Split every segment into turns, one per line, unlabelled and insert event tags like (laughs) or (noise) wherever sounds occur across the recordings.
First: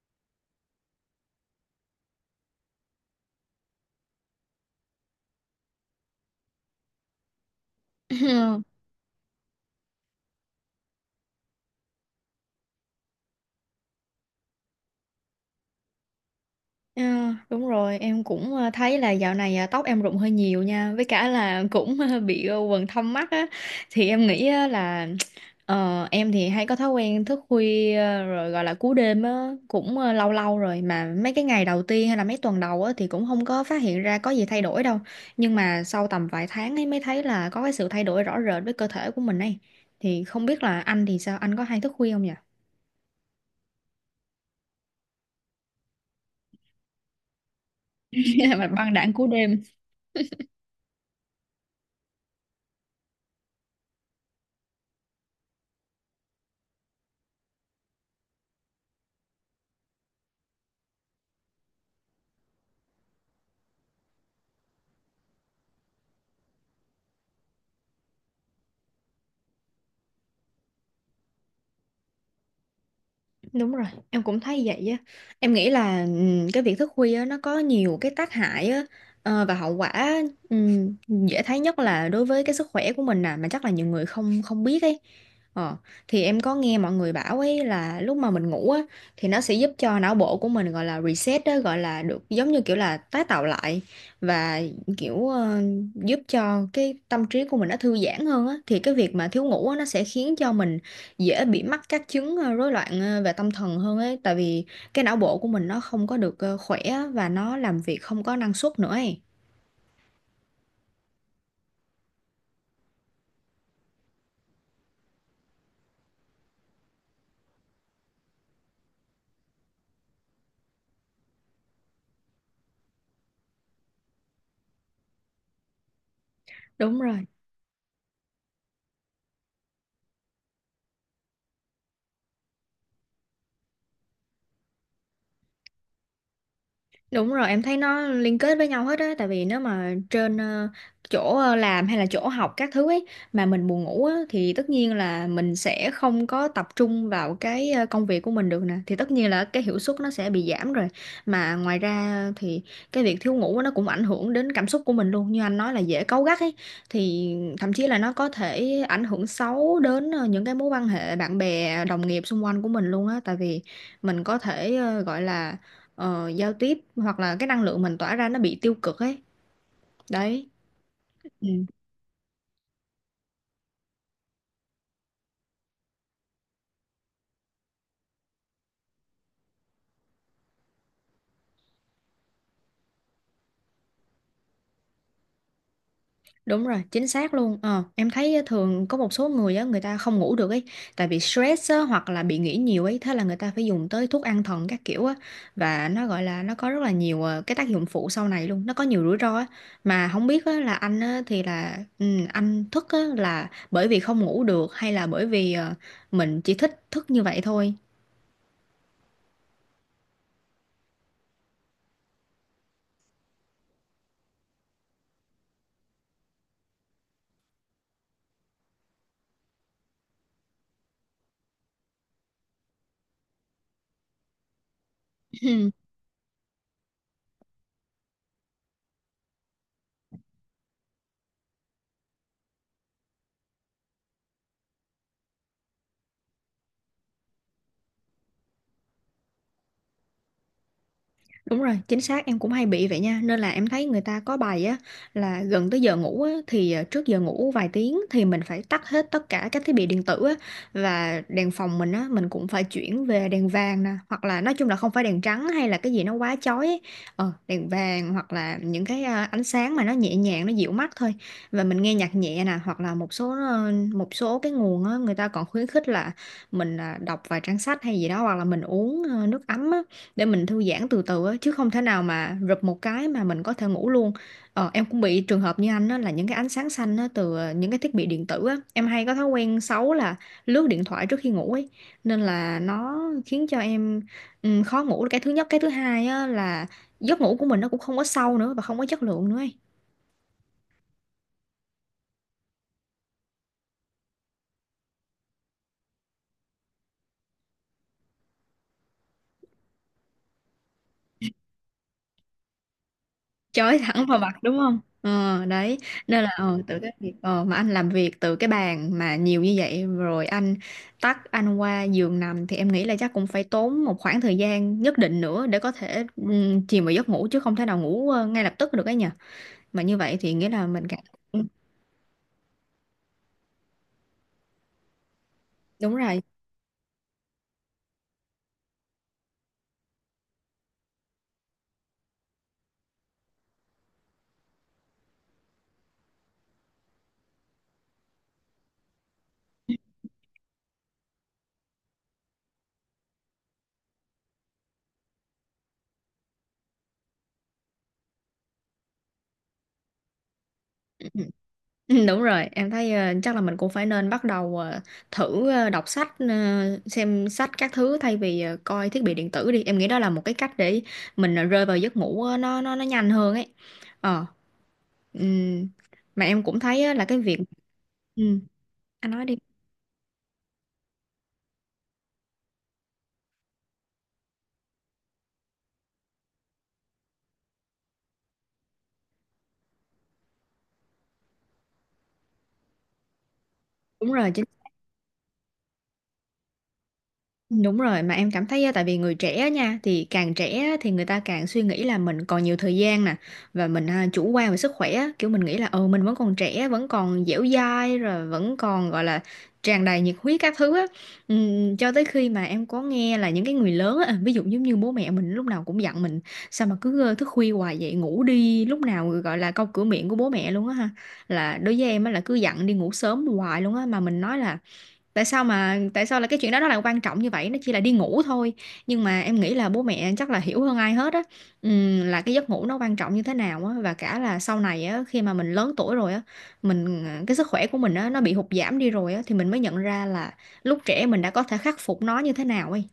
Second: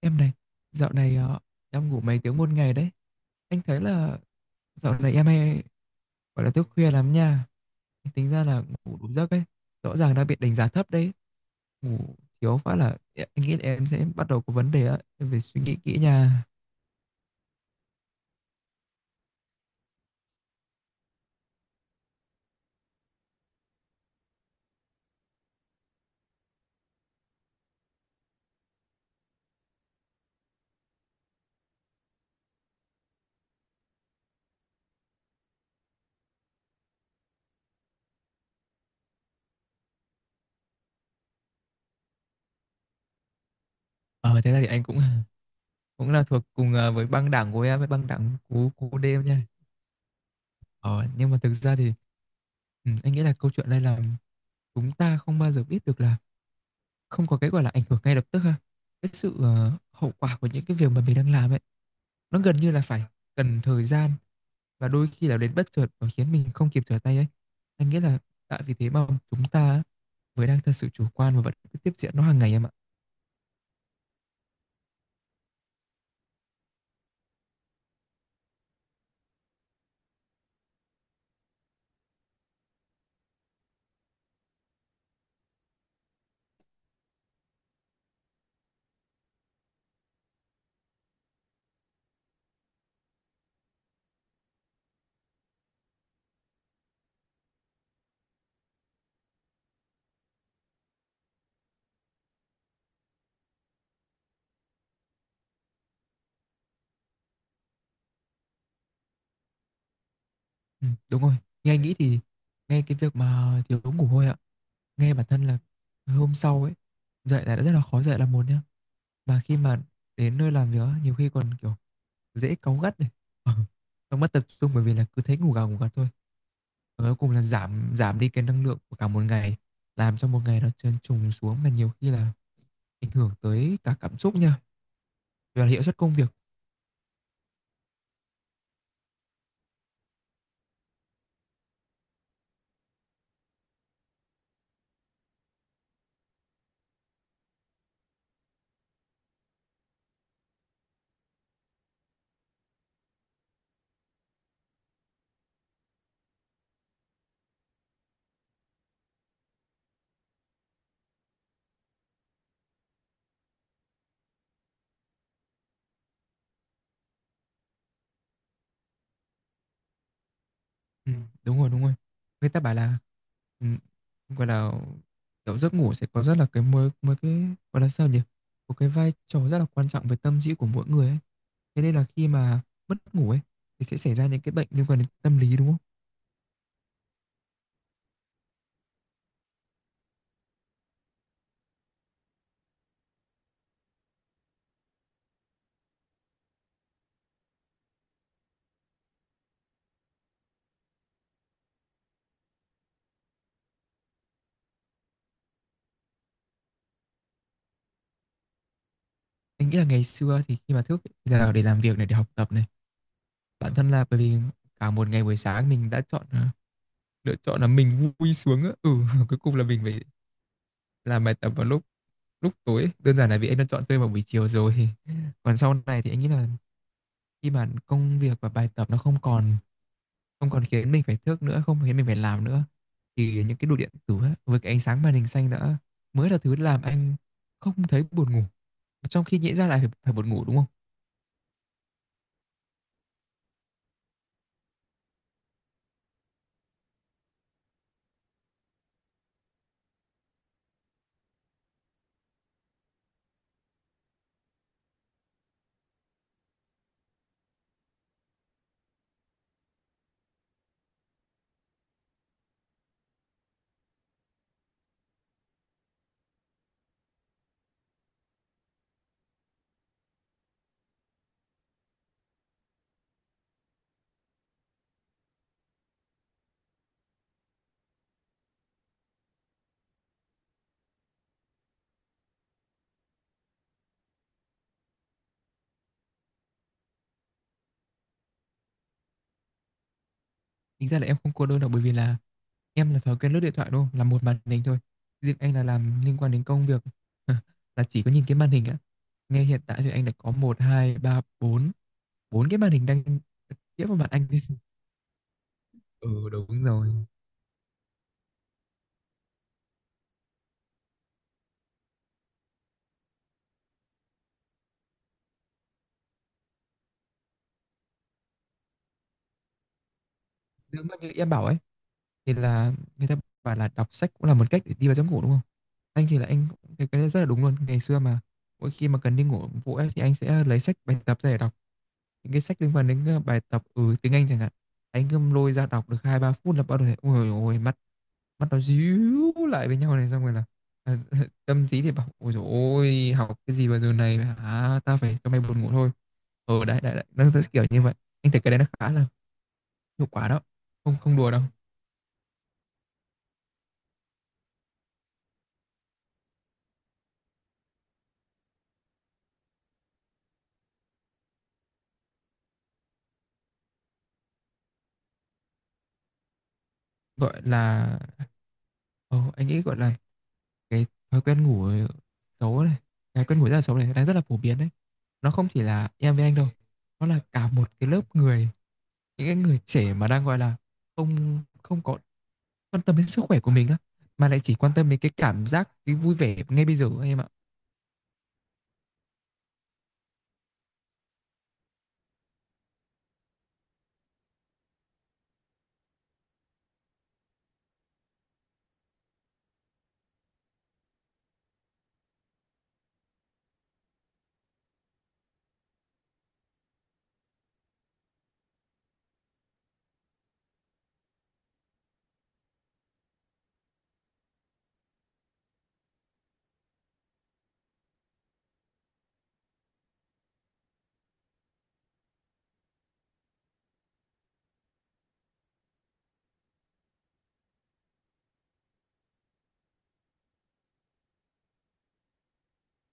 Em này, dạo này em ngủ mấy tiếng một ngày đấy. Anh thấy là dạo này em hay gọi là thức khuya lắm nha. Tính ra
(laughs)
là ngủ đủ giấc ấy. Rõ ràng đã bị đánh giá thấp đấy. Ngủ thiếu phát là anh nghĩ là em sẽ bắt đầu có vấn đề á. Em phải suy nghĩ kỹ nha.
Ờ, đúng rồi, em cũng thấy là dạo này tóc em rụng hơi nhiều nha, với cả là (laughs) cũng bị quầng thâm mắt á, thì em nghĩ á là em thì hay có thói quen thức khuya, rồi gọi là cú đêm á, cũng lâu lâu rồi mà mấy cái ngày đầu tiên hay là mấy tuần đầu á thì cũng không có phát hiện ra có gì thay đổi đâu, nhưng mà sau tầm vài tháng ấy mới thấy là có cái sự thay đổi rõ rệt với cơ thể của mình ấy. Thì không biết là anh thì sao, anh có hay thức khuya không nhỉ?
Ờ thế là thì anh cũng (laughs) cũng là thuộc cùng với băng đảng của em, với băng đảng
(laughs) Mà
cú
băng
cú
đảng
đêm
cú
nha.
đêm.
Ờ, nhưng mà thực ra thì anh nghĩ là câu chuyện đây là chúng ta không bao giờ biết được là không có cái, gọi là, ảnh hưởng ngay lập tức ha. Cái sự, hậu quả của những cái việc mà mình đang làm ấy, nó gần như là phải cần thời gian, và đôi khi là đến bất chợt và khiến mình không kịp trở tay ấy. Anh nghĩ là tại vì thế mà chúng ta mới đang thật sự chủ quan và vẫn cứ tiếp diễn nó hàng ngày em ạ.
Đúng rồi, em cũng thấy vậy á. Em nghĩ là cái việc thức khuya á, nó có nhiều cái tác hại á, và hậu quả ừm, dễ thấy nhất là đối với cái sức khỏe của mình nè, mà chắc là nhiều người không không biết ấy. Ờ, thì em có nghe mọi người bảo ấy là lúc mà mình ngủ á thì nó sẽ giúp cho não bộ của mình, gọi là reset á, gọi là được giống như kiểu là tái tạo lại, và kiểu giúp cho cái tâm trí của mình nó thư giãn hơn á. Thì cái việc mà thiếu ngủ á, nó sẽ khiến cho mình dễ bị mắc các chứng rối loạn, về tâm thần hơn ấy, tại vì cái não bộ của mình nó không có được khỏe á, và nó làm việc không có năng suất nữa ấy.
Đúng rồi, nghe anh nghĩ thì nghe cái việc mà thiếu ngủ thôi ạ, nghe bản thân là hôm sau ấy, dậy là đã rất là khó dậy là một nhá, mà khi mà đến nơi làm việc á, nhiều khi còn, kiểu, dễ cáu gắt này, (laughs) ờ, xong mất tập trung bởi vì là cứ thấy ngủ gà ngủ gật thôi.
Đúng
Và cuối
rồi.
cùng là giảm giảm đi cái năng lượng của cả một ngày, làm cho một ngày nó trơn trùng xuống mà nhiều khi là ảnh hưởng tới cả cảm xúc nha, và hiệu suất công việc.
Đúng rồi, em thấy nó liên kết với nhau hết á, tại vì nếu mà trên chỗ làm hay là chỗ học các thứ ấy mà mình buồn ngủ á thì tất nhiên là mình sẽ không có tập trung vào cái công việc của mình được nè, thì tất nhiên là cái hiệu suất nó sẽ bị giảm rồi. Mà ngoài ra thì cái việc thiếu ngủ nó cũng ảnh hưởng đến cảm xúc của mình luôn, như anh nói là dễ cáu gắt ấy, thì thậm chí là nó có thể ảnh hưởng xấu đến những cái mối quan hệ bạn bè, đồng nghiệp xung quanh của mình luôn á, tại vì mình có thể gọi là giao tiếp hoặc là cái năng lượng mình tỏa ra nó bị tiêu cực ấy đấy.
Ừm,
Ừ,
đúng rồi, đúng rồi. Người ta bảo là, ừm, gọi là, kiểu, giấc ngủ sẽ có rất là cái mối mối cái, gọi là, sao nhỉ, một cái vai trò rất là quan trọng về tâm trí của mỗi người ấy. Thế nên là khi mà mất ngủ ấy, thì sẽ xảy ra những cái bệnh liên quan đến tâm lý, đúng không?
đúng rồi, chính xác luôn. Ờ, em thấy á, thường có một số người á, người ta không ngủ được ấy tại vì stress á, hoặc là bị nghĩ nhiều ấy, thế là người ta phải dùng tới thuốc an thần các kiểu á, và nó gọi là nó có rất là nhiều cái tác dụng phụ sau này luôn, nó có nhiều rủi ro á. Mà không biết á, là anh á, thì là anh thức á là bởi vì không ngủ được, hay là bởi vì mình chỉ thích thức như vậy thôi?
Anh nghĩ là ngày xưa thì khi mà thức thì là để làm việc này, để học tập này, bản thân là bởi vì cả một ngày buổi sáng mình đã chọn, lựa chọn là mình vui xuống á. Ừ, (laughs) cuối cùng là mình phải làm bài tập vào lúc lúc tối. Đơn giản là vì anh đã chọn chơi vào buổi chiều rồi. (laughs) Còn sau
(laughs)
này thì anh nghĩ là khi mà công việc và bài tập nó không còn khiến mình phải thức nữa, không khiến mình phải làm nữa, thì những cái đồ điện tử á, với cái ánh sáng màn hình xanh đã mới là thứ làm anh không thấy buồn ngủ. Trong khi nhẽ ra lại phải buồn ngủ đúng không?
Đúng rồi, chính xác em cũng hay bị vậy nha. Nên là em thấy người ta có bài á, là gần tới giờ ngủ á thì trước giờ ngủ vài tiếng thì mình phải tắt hết tất cả các thiết bị điện tử á, và đèn phòng mình á mình cũng phải chuyển về đèn vàng nè, hoặc là nói chung là không phải đèn trắng hay là cái gì nó quá chói ấy. Ờ, đèn vàng hoặc là những cái ánh sáng mà nó nhẹ nhàng, nó dịu mắt thôi. Và mình nghe nhạc nhẹ nè, hoặc là một số cái nguồn á, người ta còn khuyến khích là mình đọc vài trang sách hay gì đó, hoặc là mình uống nước ấm á để mình thư giãn từ từ á, chứ không thể nào mà rụp một cái mà mình có thể ngủ luôn. Em cũng bị trường hợp như anh á, là những cái ánh sáng xanh á từ những cái thiết bị điện tử á, em hay có thói quen xấu là lướt điện thoại trước khi ngủ ấy, nên là nó khiến cho em khó ngủ là cái thứ nhất, cái thứ hai á là giấc ngủ của mình nó cũng không có sâu nữa và không có chất lượng nữa ấy.
Tính ra là em không cô đơn đâu bởi vì là em là thói quen lướt điện thoại đúng không? Là một màn hình thôi. Riêng anh là làm liên quan đến công việc (laughs) là chỉ có nhìn cái màn hình á. Ngay hiện tại thì anh đã có một 2 3 4 4 cái màn hình đang
Chói
chiếu vào
thẳng
mặt
vào
anh.
mặt
(laughs)
đúng không? Ờ Đấy. Nên
Ừ,
là
đúng
từ
rồi.
cái việc mà anh làm việc từ cái bàn mà nhiều như vậy rồi, anh tắt, anh qua giường nằm, thì em nghĩ là chắc cũng phải tốn một khoảng thời gian nhất định nữa để có thể chìm vào giấc ngủ, chứ không thể nào ngủ ngay lập tức được ấy nhỉ. Mà như vậy thì nghĩa là
Giống
mình cảm.
như em bảo ấy, thì là người ta bảo là đọc sách cũng là một cách để đi vào giấc ngủ đúng không.
Đúng
Anh thì
rồi.
là anh cũng thấy cái đấy rất là đúng luôn. Ngày xưa mà mỗi khi mà cần đi ngủ vội ấy, thì anh sẽ lấy sách bài tập ra để đọc, những cái sách liên quan đến bài tập tiếng Anh chẳng hạn. Anh cứ lôi ra đọc được hai ba phút là bắt đầu thấy ôi ôi mắt mắt nó díu lại với nhau này, xong rồi là à, (laughs) tâm trí thì bảo ôi dồi ôi học cái gì vào giờ này hả, ta phải cho mày buồn ngủ thôi, ở đấy đấy đấy nó sẽ kiểu như vậy. Anh thấy cái đấy nó khá là hiệu quả đó, không
Ừ.
không đùa đâu.
Ừ, đúng rồi, em thấy chắc là mình cũng phải nên bắt đầu thử đọc sách, xem sách các thứ, thay vì coi thiết bị điện tử đi. Em nghĩ đó là một cái cách để mình rơi vào giấc ngủ, nó nhanh hơn ấy. Ờ, ừm, mà em cũng thấy á là cái việc.
gọi là
Ừ, anh
ờ,
nói đi.
anh nghĩ gọi là cái thói quen ngủ xấu này cái quen ngủ rất là xấu này đang rất là phổ biến đấy, nó không chỉ là em với anh đâu, nó là cả một cái lớp người, những cái người trẻ mà đang gọi là không không có quan tâm đến sức khỏe của mình á,
Đúng
mà
rồi,
lại
chính
chỉ quan tâm đến cái cảm giác, cái vui vẻ ngay bây giờ anh em ạ.
Đúng rồi, mà em cảm thấy á, tại vì người trẻ á nha, thì càng trẻ á thì người ta càng suy nghĩ là mình còn nhiều thời gian nè, và mình chủ quan về sức khỏe á, kiểu mình nghĩ là ừ mình vẫn còn trẻ, vẫn còn dẻo dai rồi, vẫn còn gọi là tràn đầy nhiệt huyết các thứ á. Cho tới khi mà em có nghe là những cái người lớn á, ví dụ giống như bố mẹ mình lúc nào cũng dặn mình sao mà cứ thức khuya hoài vậy, ngủ đi, lúc nào gọi là câu cửa miệng của bố mẹ luôn á ha. Là đối với em á là cứ dặn đi ngủ sớm hoài luôn á, mà mình nói là tại sao là cái chuyện đó nó lại quan trọng như vậy, nó chỉ là đi ngủ thôi. Nhưng mà em nghĩ là bố mẹ chắc là hiểu hơn ai hết á, là cái giấc ngủ nó quan trọng như thế nào á, và cả là sau này á, khi mà mình lớn tuổi rồi á, cái sức khỏe của mình á nó bị hụt giảm đi rồi á, thì mình mới nhận ra là lúc trẻ mình đã có thể khắc phục nó như thế nào ấy.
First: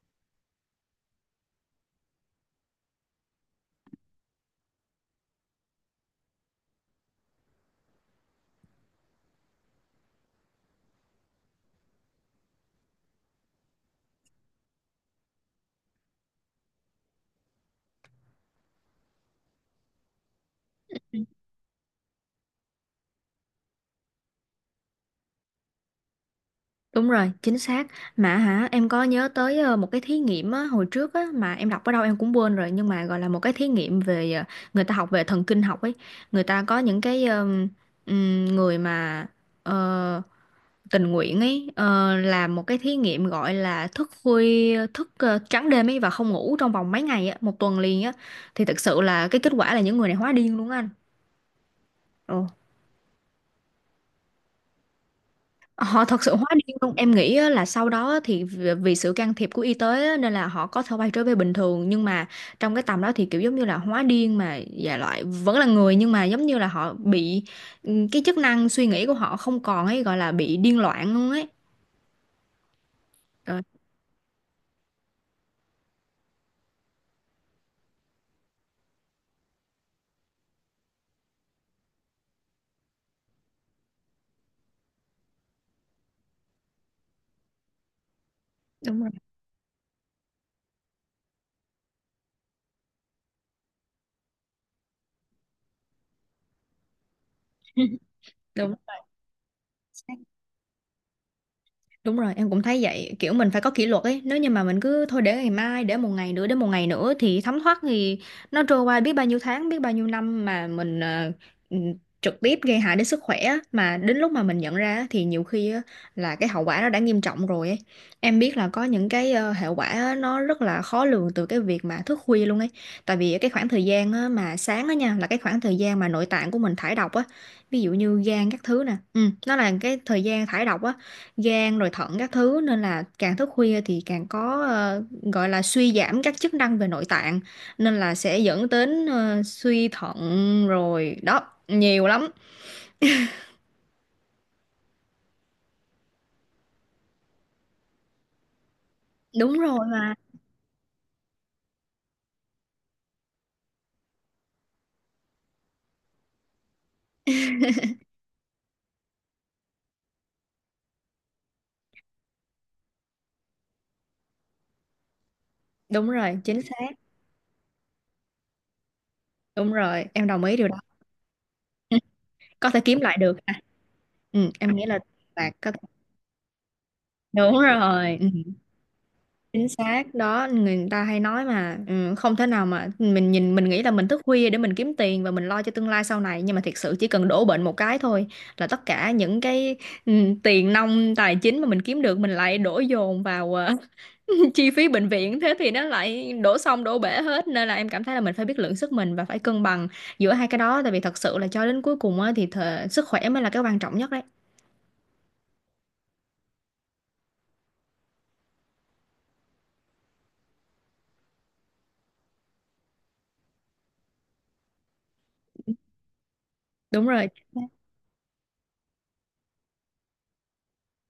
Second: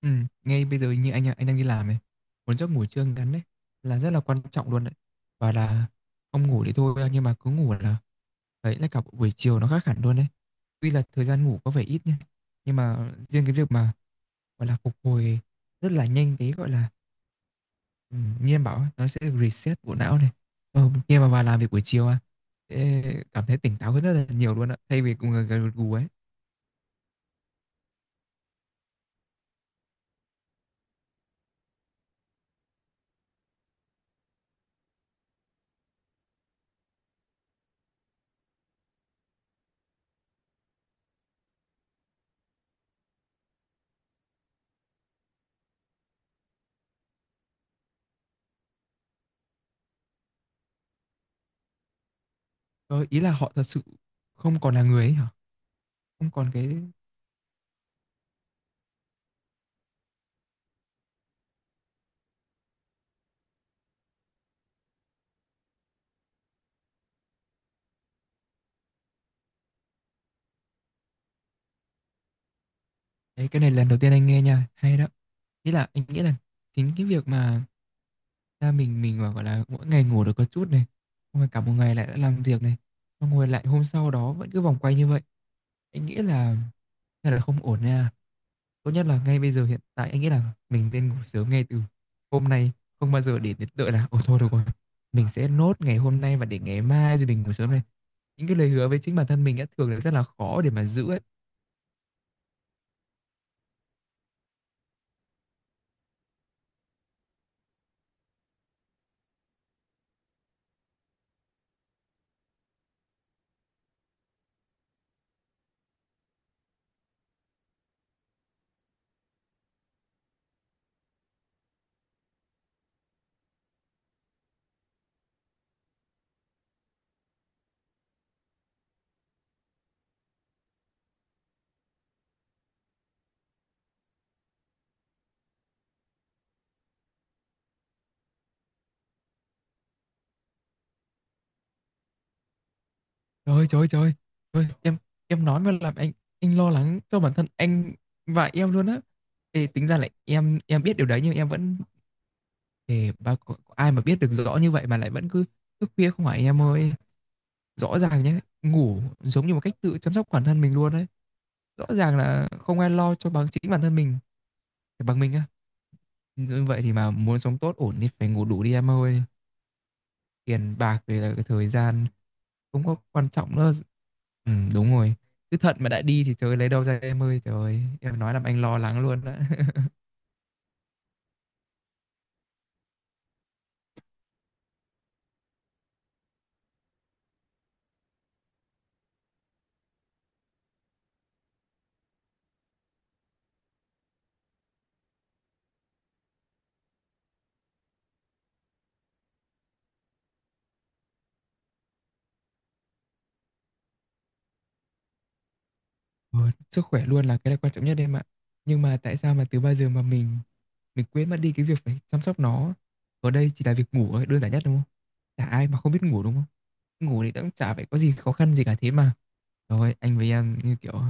Ừ, ngay bây giờ như anh đang đi làm này, một giấc ngủ trưa ngắn đấy là rất là quan trọng luôn đấy, và là không ngủ thì thôi, nhưng mà cứ ngủ là đấy là cả buổi chiều nó khác hẳn luôn đấy. Tuy là thời gian ngủ có vẻ ít nha, nhưng mà riêng cái việc mà gọi là phục hồi rất là nhanh, cái gọi là, ừ, như em bảo ấy, nó sẽ reset bộ não này, khi mà vào làm việc buổi chiều à sẽ cảm thấy tỉnh táo hơn rất là nhiều luôn ạ, thay vì cùng gật gù ấy.
Đúng rồi, chính xác. Mà hả, em có nhớ tới một cái thí nghiệm á, hồi trước á, mà em đọc ở đâu em cũng quên rồi, nhưng mà gọi là một cái thí nghiệm về người ta học về thần kinh học ấy. Người ta có những cái người mà ờ, tình nguyện ấy, làm một cái thí nghiệm, gọi là thức khuya, thức trắng đêm ấy, và không ngủ trong vòng mấy ngày á, một tuần liền á. Thì thực sự là cái kết quả là những người này hóa điên luôn á anh.
Ờ, ý là họ thật sự không còn là người ấy hả?
Họ thật
Không
sự hóa
còn
điên
cái
luôn. Em nghĩ á là sau đó thì vì vì sự can thiệp của y tế á, nên là họ có thể quay trở về bình thường, nhưng mà trong cái tầm đó thì kiểu giống như là hóa điên, mà dạ loại vẫn là người, nhưng mà giống như là họ bị cái chức năng suy nghĩ của họ không còn ấy, gọi là bị điên loạn luôn ấy.
đấy, cái
Rồi,
này lần đầu tiên anh nghe nha, hay đó. Ý là anh nghĩ là chính cái việc mà ra mình mà gọi là mỗi ngày ngủ được có chút này, xong rồi cả một ngày lại đã làm việc này, xong rồi lại hôm sau đó vẫn cứ vòng quay như vậy. Anh nghĩ là hay là không ổn nha. Tốt
đúng
nhất
rồi.
là ngay bây giờ hiện tại anh nghĩ là mình nên ngủ sớm ngay từ hôm nay, không bao giờ để đến đợi là ồ thôi được rồi. Mình sẽ nốt ngày hôm nay và để ngày mai rồi mình ngủ sớm này.
(laughs)
Những cái lời
Đúng
hứa với chính bản thân mình đã thường là rất
rồi.
là khó để mà giữ ấy.
Đúng rồi, em cũng thấy vậy, kiểu mình phải có kỷ luật ấy, nếu như mà mình cứ thôi để ngày mai, để một ngày nữa, để một ngày nữa, thì thấm thoát thì nó trôi qua biết bao nhiêu tháng, biết bao nhiêu năm mà mình ừ, trực tiếp gây hại đến sức khỏe á. Mà đến lúc mà mình nhận ra á, thì nhiều khi á là cái hậu quả nó đã nghiêm trọng rồi ấy. Em biết là có những cái hệ quả á, nó rất là khó lường từ cái việc mà thức khuya luôn ấy. Tại vì cái khoảng thời gian á, mà sáng á nha, là cái khoảng thời gian mà nội tạng của mình thải độc á, ví dụ như gan các thứ nè. Ừ, nó là cái thời gian thải độc á, gan rồi thận các thứ, nên là càng thức khuya thì càng có gọi là suy giảm các chức năng về nội tạng, nên là sẽ dẫn đến suy thận, rồi đó, nhiều lắm.
Trời ơi, trời trời Trời em nói mà làm anh lo lắng cho bản thân anh và em luôn á.
Đúng
Thì
rồi
tính ra là
mà.
em biết điều đấy nhưng em vẫn thì ba có ai mà biết được rõ như vậy mà lại vẫn cứ thức khuya không, phải em ơi. Rõ ràng nhé, ngủ giống như một cách tự chăm sóc bản thân mình luôn đấy. Rõ ràng là không ai lo cho bằng chính bản thân mình, phải bằng mình á.
Đúng rồi, chính
Như vậy
xác.
thì mà muốn sống tốt ổn thì phải ngủ đủ đi em ơi.
Đúng rồi, em đồng ý điều
Tiền
đó.
bạc về là cái thời gian
(laughs) Có thể
cũng có
kiếm lại
quan
được
trọng
à.
nữa.
Ừ,
Ừ,
em nghĩ
đúng
là
rồi.
bạn
Cứ
có
thận
thể.
mà đã đi thì trời ơi, lấy đâu ra em ơi, trời
Đúng
ơi,
rồi.
em
Ừ.
nói làm anh lo lắng luôn đó.
Chính
(laughs)
xác đó, người ta hay nói mà, ừ, không thể nào mà mình nghĩ là mình thức khuya để mình kiếm tiền và mình lo cho tương lai sau này, nhưng mà thiệt sự chỉ cần đổ bệnh một cái thôi là tất cả những cái ừ, tiền nong tài chính mà mình kiếm được mình lại đổ dồn vào (laughs) chi phí bệnh viện, thế thì nó lại đổ xong đổ bể hết, nên là em cảm thấy là mình phải biết lượng sức mình và phải cân bằng giữa hai cái đó, tại vì thật sự là cho đến cuối cùng á, thì sức khỏe mới là cái quan trọng nhất đấy.
Ừ, sức khỏe luôn là cái là quan trọng nhất em ạ. Nhưng mà tại sao mà từ bao giờ mà mình quên mất đi cái việc phải chăm sóc nó. Ở đây chỉ là việc ngủ thôi, đơn giản nhất đúng không? Chả ai mà không biết ngủ đúng không?
Đúng
Ngủ
rồi.
thì cũng chả phải có gì khó khăn gì cả thế mà. Rồi, anh với em như kiểu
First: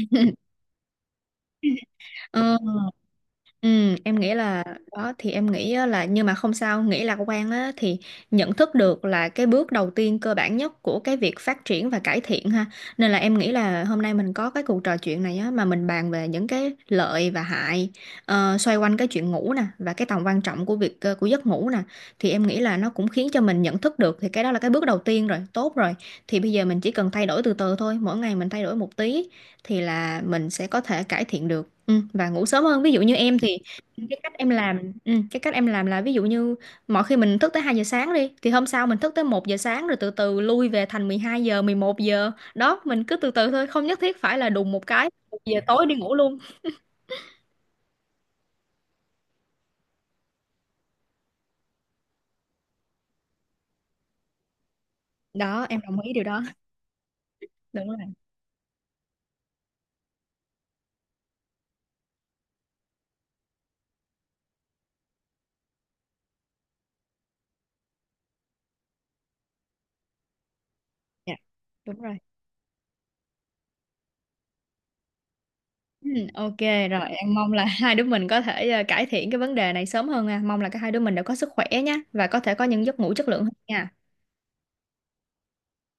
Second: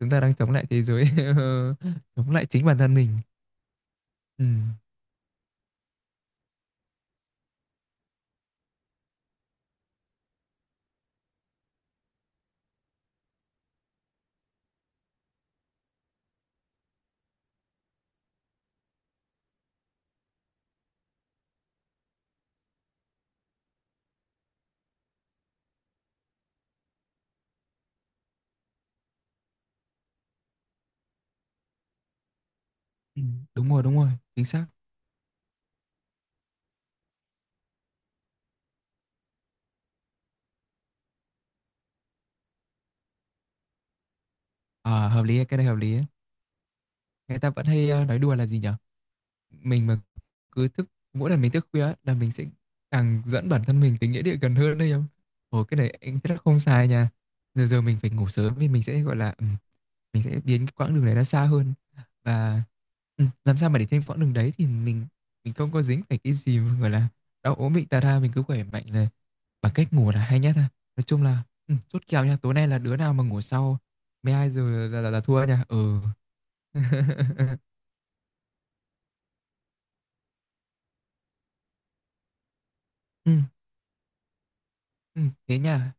chúng ta đang chống lại thế giới, (laughs) chống lại
Ừ.
chính bản thân mình.
Ừ, em nghĩ
Ừ.
là đó, thì em nghĩ á là nhưng mà không sao, nghĩ lạc quan á thì nhận thức được là cái bước đầu tiên cơ bản nhất của cái việc phát triển và cải thiện ha. Nên là em nghĩ là hôm nay mình có cái cuộc trò chuyện này á, mà mình bàn về những cái lợi và hại xoay quanh cái chuyện ngủ nè, và cái tầm quan trọng của việc của giấc ngủ nè, thì em nghĩ là nó cũng khiến cho mình nhận thức được, thì cái đó là cái bước đầu tiên rồi, tốt rồi. Thì bây giờ mình chỉ cần thay đổi từ từ thôi, mỗi ngày mình thay đổi một tí thì là mình sẽ có thể cải thiện được, và ngủ sớm hơn. Ví dụ như
Ừ,
em thì
đúng rồi, chính xác.
cái cách em làm là ví dụ như mỗi khi mình thức tới 2 giờ sáng đi thì hôm sau mình thức tới 1 giờ sáng, rồi từ từ lui về thành 12 giờ, 11 giờ đó, mình cứ từ từ thôi, không nhất thiết phải là đùng một
Ờ,
cái
hợp lý, ấy,
1
cái
giờ
này hợp
tối đi
lý ấy.
ngủ luôn.
Người ta vẫn hay nói đùa là gì nhỉ? Mình mà cứ thức mỗi lần mình thức khuya á, là mình sẽ càng dẫn bản thân mình tới nghĩa địa gần hơn đấy em. Ồ,
Đó
cái
em
này
đồng ý
anh
điều
rất
đó.
không sai nha. Giờ giờ
Đúng rồi.
mình phải ngủ sớm thì mình sẽ, gọi là, mình sẽ biến cái quãng đường này nó xa hơn. Và, làm sao mà để trên quãng đường đấy thì mình không có dính phải cái gì mà, gọi là, đau ốm bệnh tà ra, mình cứ khỏe mạnh là bằng cách ngủ là hay nhất ha. Nói chung
Dạ,
là,
đúng
chốt
rồi.
kèo nha, tối nay là đứa nào mà ngủ sau 12:00 là thua nha. Ừ.
Ừ, ok. Rồi em mong là (laughs)
(laughs)
hai đứa mình có thể cải thiện cái vấn đề này sớm hơn nha. Mong là cả hai đứa mình đều có sức khỏe nhé, và có thể có những giấc ngủ chất lượng
Ừm,
hơn nha.
thế nha.